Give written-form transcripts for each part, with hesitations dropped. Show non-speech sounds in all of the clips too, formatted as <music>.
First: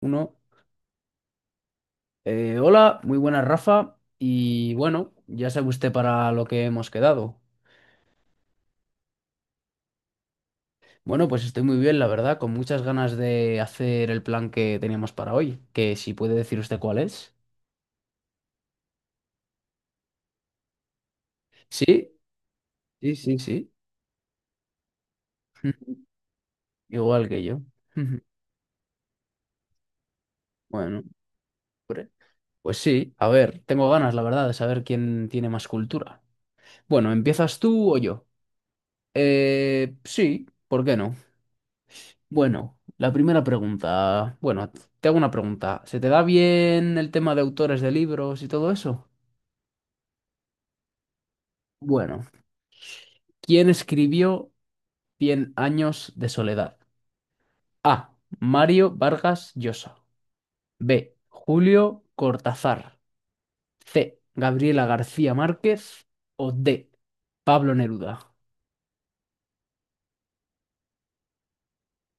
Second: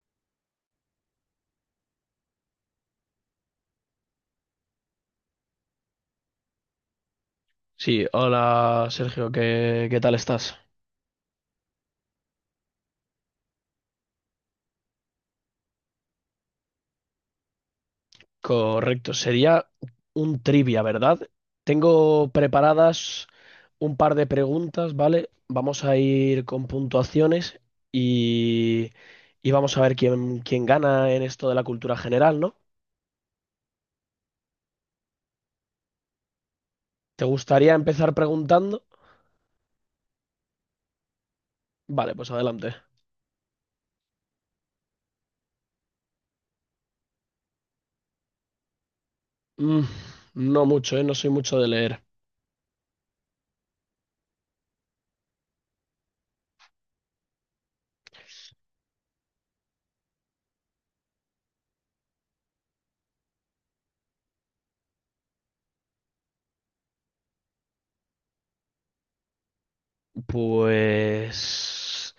Uno. Hola, muy buenas, Rafa. Y bueno, ya sabe usted para lo que hemos quedado. Sí, hola Sergio, ¿qué tal estás? Bueno, pues estoy muy bien, la verdad, con muchas ganas de hacer el plan que teníamos para hoy. Que si puede decir usted cuál es. Correcto, sería un trivia, ¿verdad? Sí, Tengo sí, preparadas sí, sí. un par de preguntas, ¿vale? Vamos a <laughs> ir con Igual que puntuaciones yo. <laughs> y, y vamos a ver quién Bueno, gana en esto de la cultura hombre, general, ¿no? pues sí. A ver, tengo ganas, la verdad, de saber quién tiene más cultura. Bueno, ¿Te ¿empiezas gustaría tú o empezar yo? preguntando? Sí, ¿por qué no? Vale, pues adelante. Bueno, la primera pregunta. Bueno, te hago una pregunta. ¿Se te da bien el tema de autores de libros y todo eso? Mm, no mucho, ¿eh? No soy mucho de leer. Bueno, ¿quién escribió Cien años de soledad? A. Mario Vargas Llosa. B. Julio Cortázar. C. Gabriela García Márquez. O D. Pablo Neruda. Pues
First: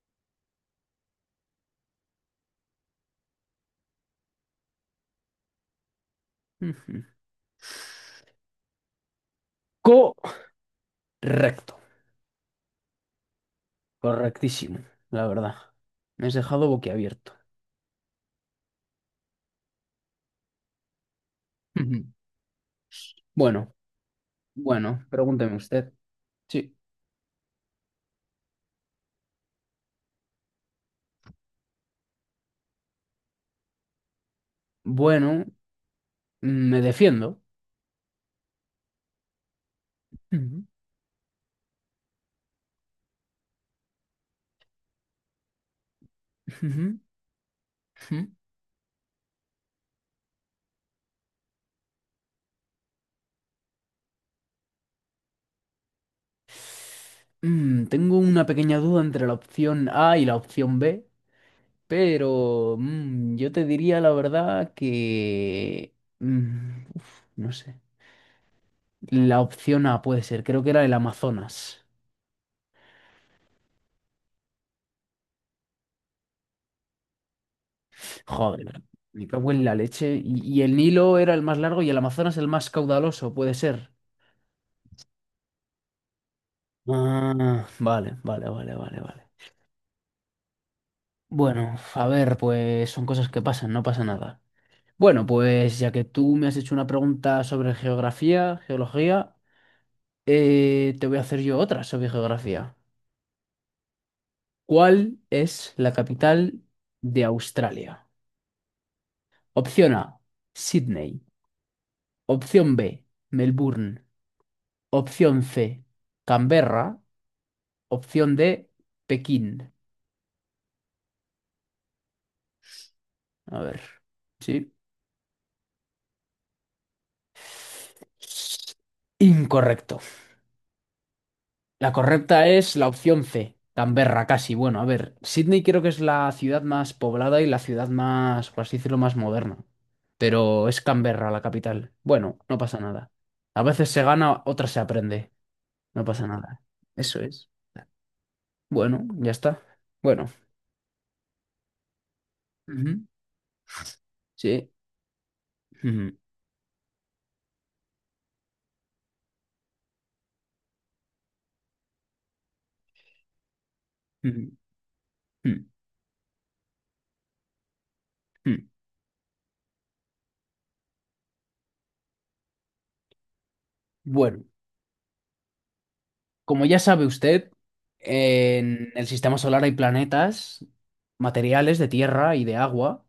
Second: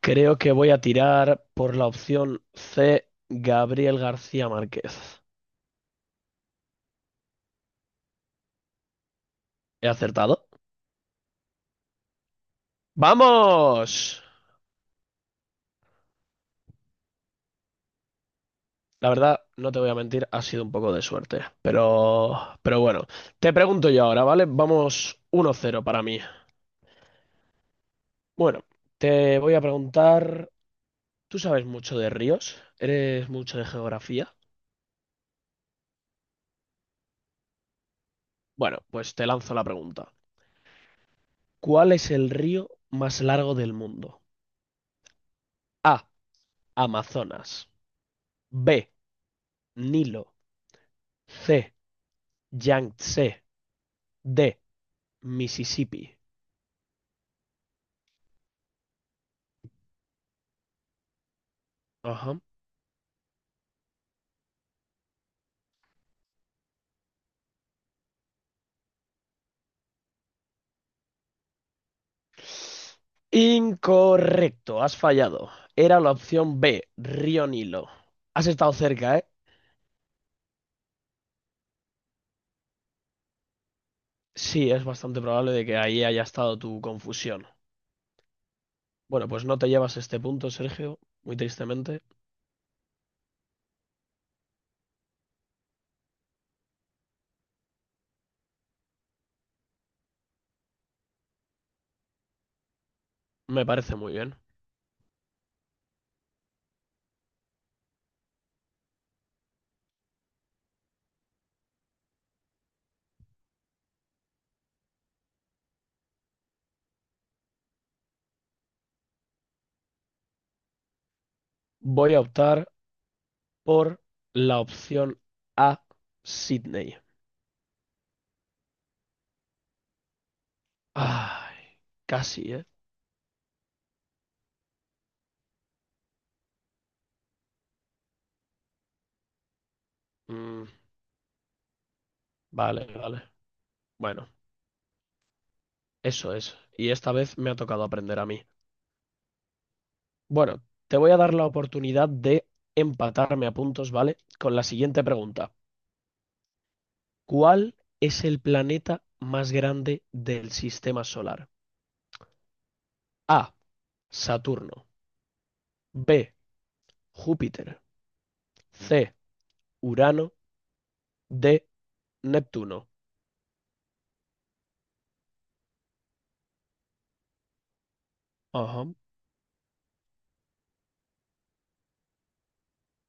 creo que voy a tirar por la opción C, Gabriel García Márquez. Ujú. ¿He acertado? Correcto. ¡Vamos! Correctísimo, la verdad. Me has dejado boquiabierto. La verdad, no te voy a mentir, ha sido un poco de suerte. Ujú. Pero bueno, te Bueno, pregunto yo ahora, ¿vale? bueno, Vamos pregúnteme 1-0 usted. para mí. Sí. Bueno, te voy a preguntar, ¿tú sabes mucho de ríos? ¿Eres mucho de geografía? Bueno, me defiendo. Bueno, pues te lanzo la pregunta. Ujú, ¿Cuál es el río más largo del mundo? A. ujú, Amazonas. ujú. B. Nilo. C. Yangtze de Mississippi. Tengo una pequeña duda entre la opción A y la opción B, Ajá. pero yo te diría la verdad que uf, no sé. La opción A puede ser, creo que era el Amazonas. Incorrecto, has fallado. Era la opción B, Río Nilo. Has estado Joder, cerca, me ¿eh? cago en la leche. Y el Nilo era el más largo y el Amazonas el más caudaloso, puede ser. Sí, es bastante probable de que ahí haya estado tu confusión. Ah, vale, vale, vale, vale, Bueno, vale. pues no te llevas este punto, Sergio, muy Bueno, tristemente. a ver, pues son cosas que pasan, no pasa nada. Bueno, pues ya que tú me has hecho una pregunta sobre geografía, geología, te voy a hacer yo otra sobre geografía. Me parece muy bien. ¿Cuál es la capital de Australia? Opción A, Sydney. Opción B, Melbourne. Opción C, Canberra. Opción D, Pekín. Voy a optar A ver, por la sí. opción A, Sydney. Incorrecto. Ay, La correcta casi, ¿eh? es la opción C, Canberra, casi. Bueno, a ver, Sydney creo que es la ciudad más poblada y la ciudad más, por así decirlo, más moderna. Mm, Pero es Canberra la capital. Bueno, no pasa vale, nada. vale. A veces se Bueno, gana, otras se aprende. No pasa eso es. nada. Y esta Eso vez es. me ha tocado aprender a mí. Bueno, ya está. Bueno. Bueno, te voy a dar la oportunidad de Ujú, empatarme a puntos, ¿vale? Con la sí. siguiente pregunta. Ujú, ¿Cuál es el planeta más grande del sistema solar? A. ujú, Saturno. ujú, B. Júpiter. ujú. C. Urano. D. Neptuno. Bueno, como ya sabe usted, Ajá, en el sistema solar hay planetas, materiales de tierra y de agua,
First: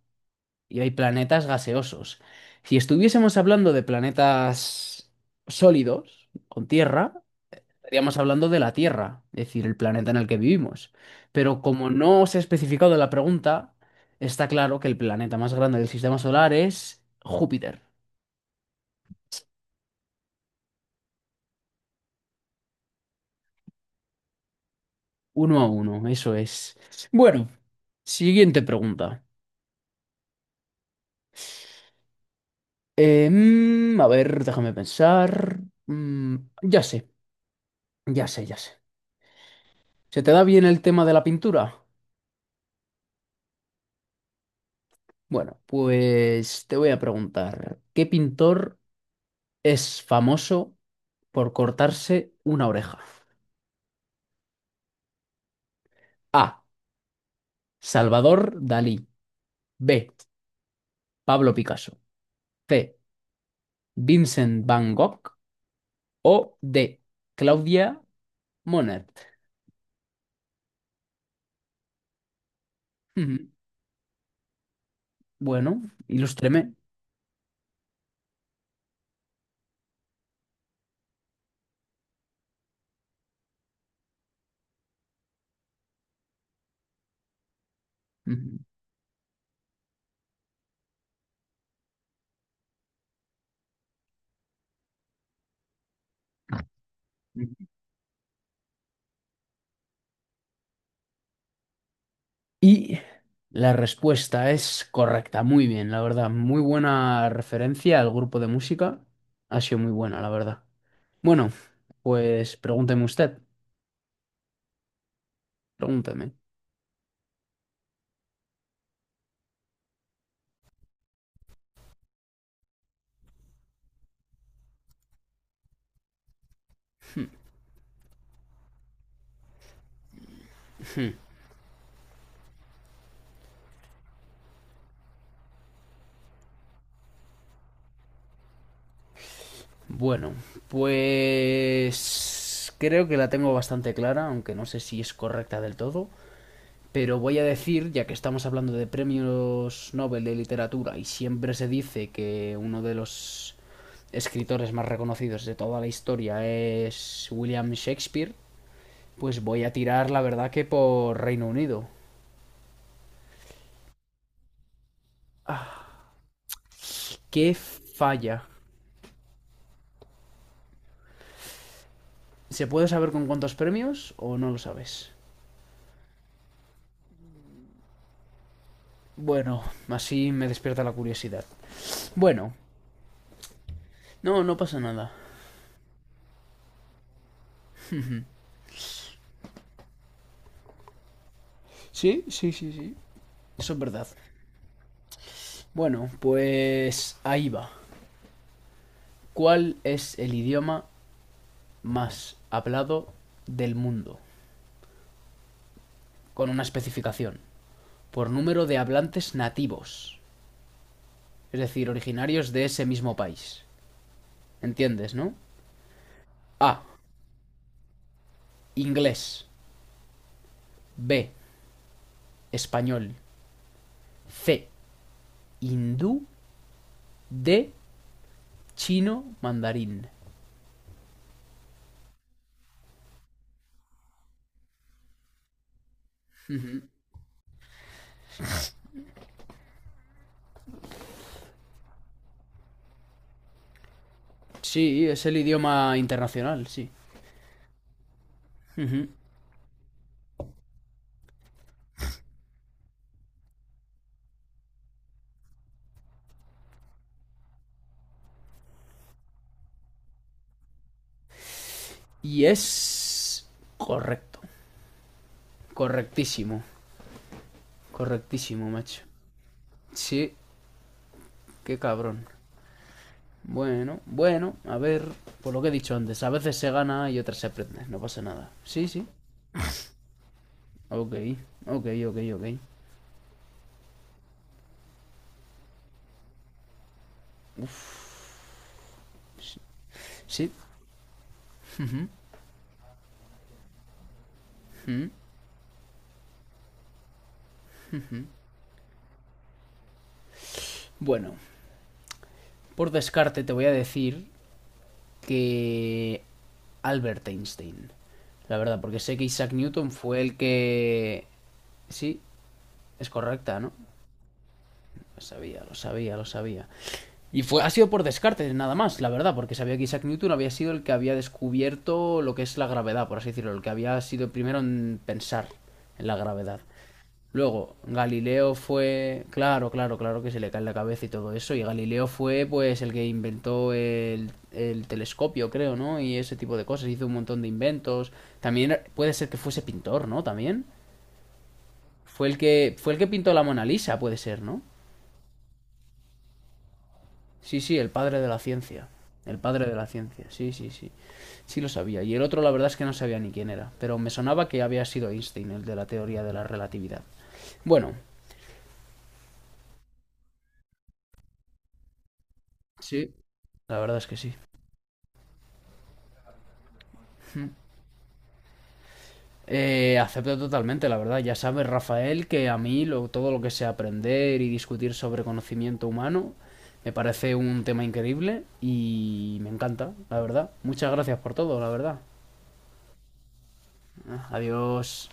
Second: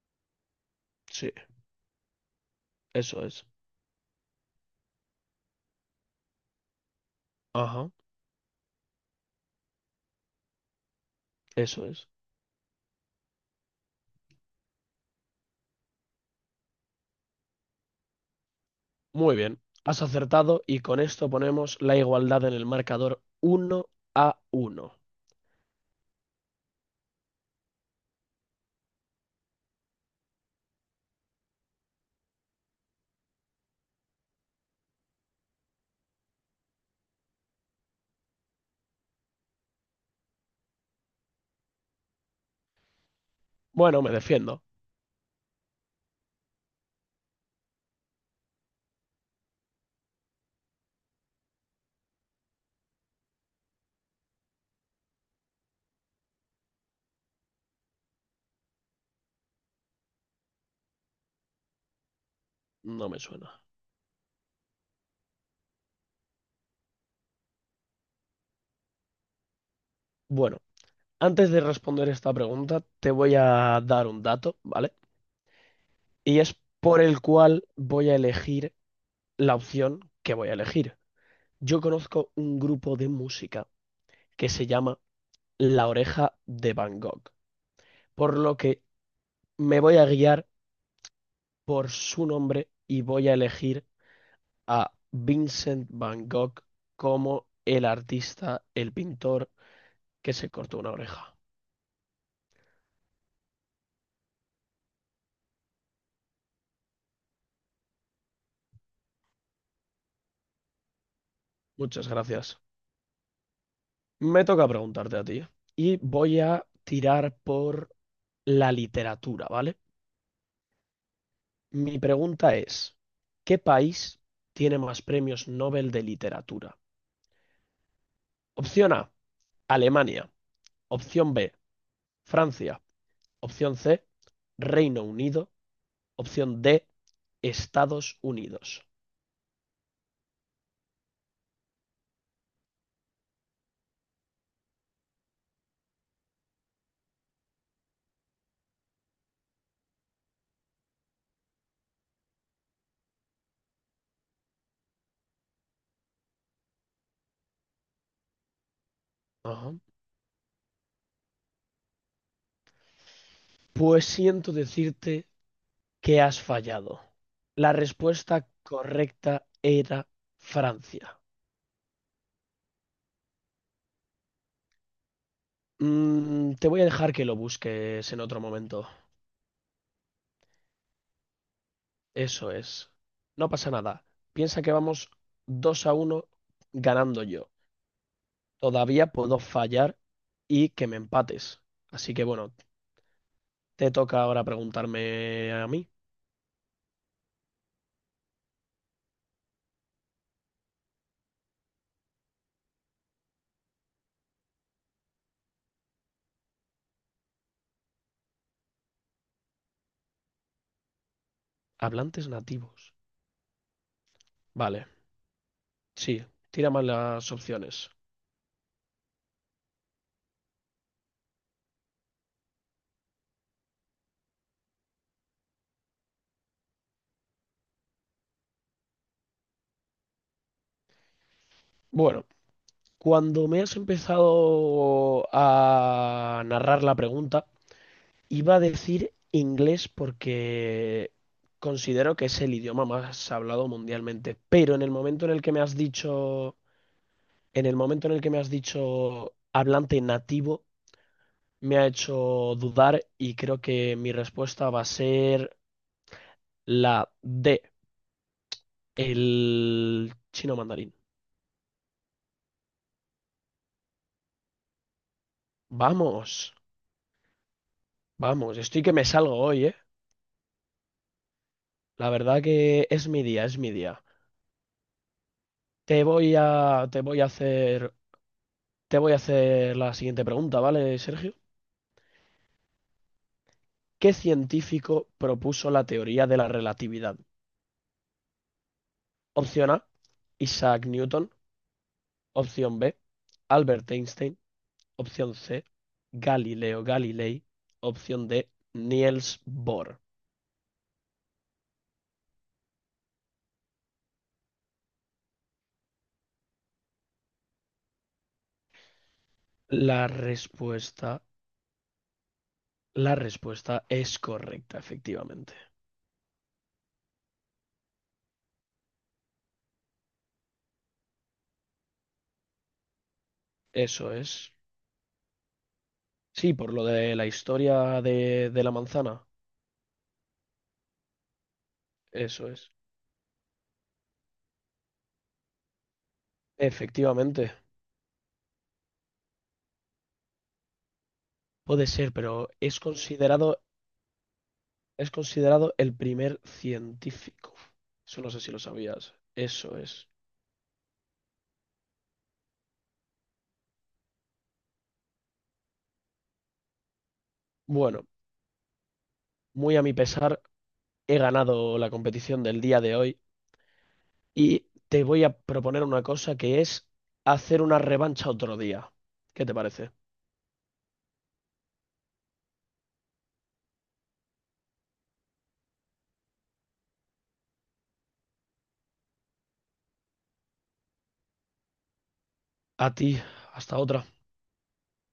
y hay sí, planetas gaseosos. Si eso estuviésemos es. hablando de planetas sólidos, con tierra, Ajá, estaríamos hablando de la Tierra, es decir, el planeta en el que vivimos. Pero eso como es. no se ha especificado en la pregunta, está claro que el planeta más grande del sistema solar es Júpiter. Muy bien, has acertado y con esto ponemos la igualdad en el marcador 1-1. 1-1, eso es. Bueno, siguiente pregunta. A ver, déjame pensar. Mm, ya sé, ya sé, ya sé. ¿Se te da bien el tema de la pintura? Bueno, me defiendo. Bueno, pues te voy a preguntar, ¿qué pintor es famoso por cortarse una oreja? A. Salvador Dalí. B. Pablo Picasso. C. No me suena. Vincent Van Gogh. O D. Claudia Monet. Bueno, antes de responder esta pregunta, te voy Ujú. a dar un dato, ¿vale? Bueno, Y es ilústreme. por el cual voy a elegir la opción que voy a elegir. Yo conozco un grupo de música que se llama La Oreja de Van Gogh, por lo Ujú. que me voy a guiar por su nombre y voy a elegir a Vincent Van Gogh como el artista, el pintor que se cortó una oreja. Y la respuesta es correcta, muy bien, la verdad. Muy buena referencia al grupo de música. Ha sido muy buena, la verdad. Bueno, Muchas pues gracias. pregúnteme usted, Me toca preguntarte a ti y pregúnteme. voy a tirar por la literatura, ¿vale? Mi pregunta es, ¿qué país tiene más premios Nobel de literatura? Opción A, Alemania. Opción B, Francia. Opción C, Reino Unido. Opción D, Estados Unidos. Bueno, pues creo que la tengo bastante clara, aunque no sé si es correcta del todo, pero voy a decir, ya que estamos hablando de premios Nobel de literatura y siempre se dice que uno de los escritores más reconocidos de toda la historia es William Shakespeare, pues voy a Ajá. tirar la verdad que por Reino Unido. Pues siento decirte Ah, que has fallado. qué La falla. respuesta correcta era Francia. ¿Se puede saber con cuántos premios o no lo sabes? Mm, te voy a dejar que lo busques en otro momento. Bueno, así me despierta la curiosidad. Eso Bueno, es. No pasa nada. no, no Piensa que pasa vamos nada. 2-1 ganando yo. Todavía puedo fallar y que me empates. Así Sí, que sí, bueno, sí, sí. Eso es te verdad. toca ahora preguntarme a mí. Bueno, pues ahí va. ¿Cuál es el idioma más hablado del mundo? Con una especificación. Por número de hablantes nativos. Es decir, Hablantes originarios de ese nativos. mismo país. Vale, ¿Entiendes, no? sí, tira A. más las opciones. Inglés. B. Español. C. Hindú. D. Chino mandarín. Bueno, cuando me has empezado a narrar la pregunta, iba a decir inglés porque considero que es el idioma más hablado mundialmente, pero en el Sí, es momento en el el que me has idioma dicho, internacional, sí. en el momento en el que me has Ujú. dicho hablante nativo, me ha hecho dudar y creo que mi respuesta va a ser la D, el chino mandarín. Y es correcto, Vamos, correctísimo, vamos, correctísimo, estoy que macho. me salgo hoy, ¿eh? Sí, qué La cabrón. verdad que es mi día, es mi Bueno, día. bueno, a ver, por lo que he dicho antes, a veces se Te gana y voy a otras se aprende, hacer, no pasa nada. Sí, te sí, voy a hacer la siguiente pregunta, ¿vale, ok, Sergio? ok, ok, ok. ¿Qué científico propuso la teoría de la relatividad? Opción A, Sí, Isaac Newton. Opción B, Albert Einstein. mm. Opción C, Galileo Galilei. Opción D, Niels Bohr. Bueno, por descarte te voy a decir que Albert Einstein, la verdad, porque sé que Isaac Newton La fue el respuesta, que... Sí, es la correcta, ¿no? respuesta es correcta, Lo efectivamente. sabía, lo sabía, lo sabía. Y ha sido por descarte, nada más, la verdad, porque sabía que Isaac Newton había sido el que había descubierto lo que es la gravedad, por así decirlo, el que había Eso sido el es. primero en pensar en la Sí, gravedad. por lo de la Luego, historia de, Galileo de la fue. manzana. Claro, claro, claro que se le cae en la cabeza y todo eso. Y Galileo fue, Eso es. pues, el que inventó el telescopio, creo, ¿no? Y ese tipo de cosas. Hizo un montón de Efectivamente. inventos. También puede ser que fuese pintor, ¿no? También. Puede ser, pero es Fue el que pintó la considerado. Mona Lisa, puede ser, ¿no? Es considerado el primer científico. Sí, sí, el padre Eso de no la sé si lo ciencia. sabías. El padre de Eso la es. ciencia, sí, sí, sí. Sí lo sabía. Y el otro la verdad es que no sabía ni quién era, pero me sonaba que había sido Einstein, el de la teoría de la relatividad. Bueno, Bueno, muy a mi pesar, he ganado la competición del día de sí, hoy la verdad es que sí. y te voy a proponer una cosa que es hacer una revancha otro día. ¿Qué te parece? Acepto totalmente, la verdad. Ya sabes, Rafael, que a mí todo lo que sea aprender y discutir sobre conocimiento humano me parece un tema increíble y me encanta, la verdad. Muchas gracias por todo, la verdad. A ti, hasta otra. Ah, adiós.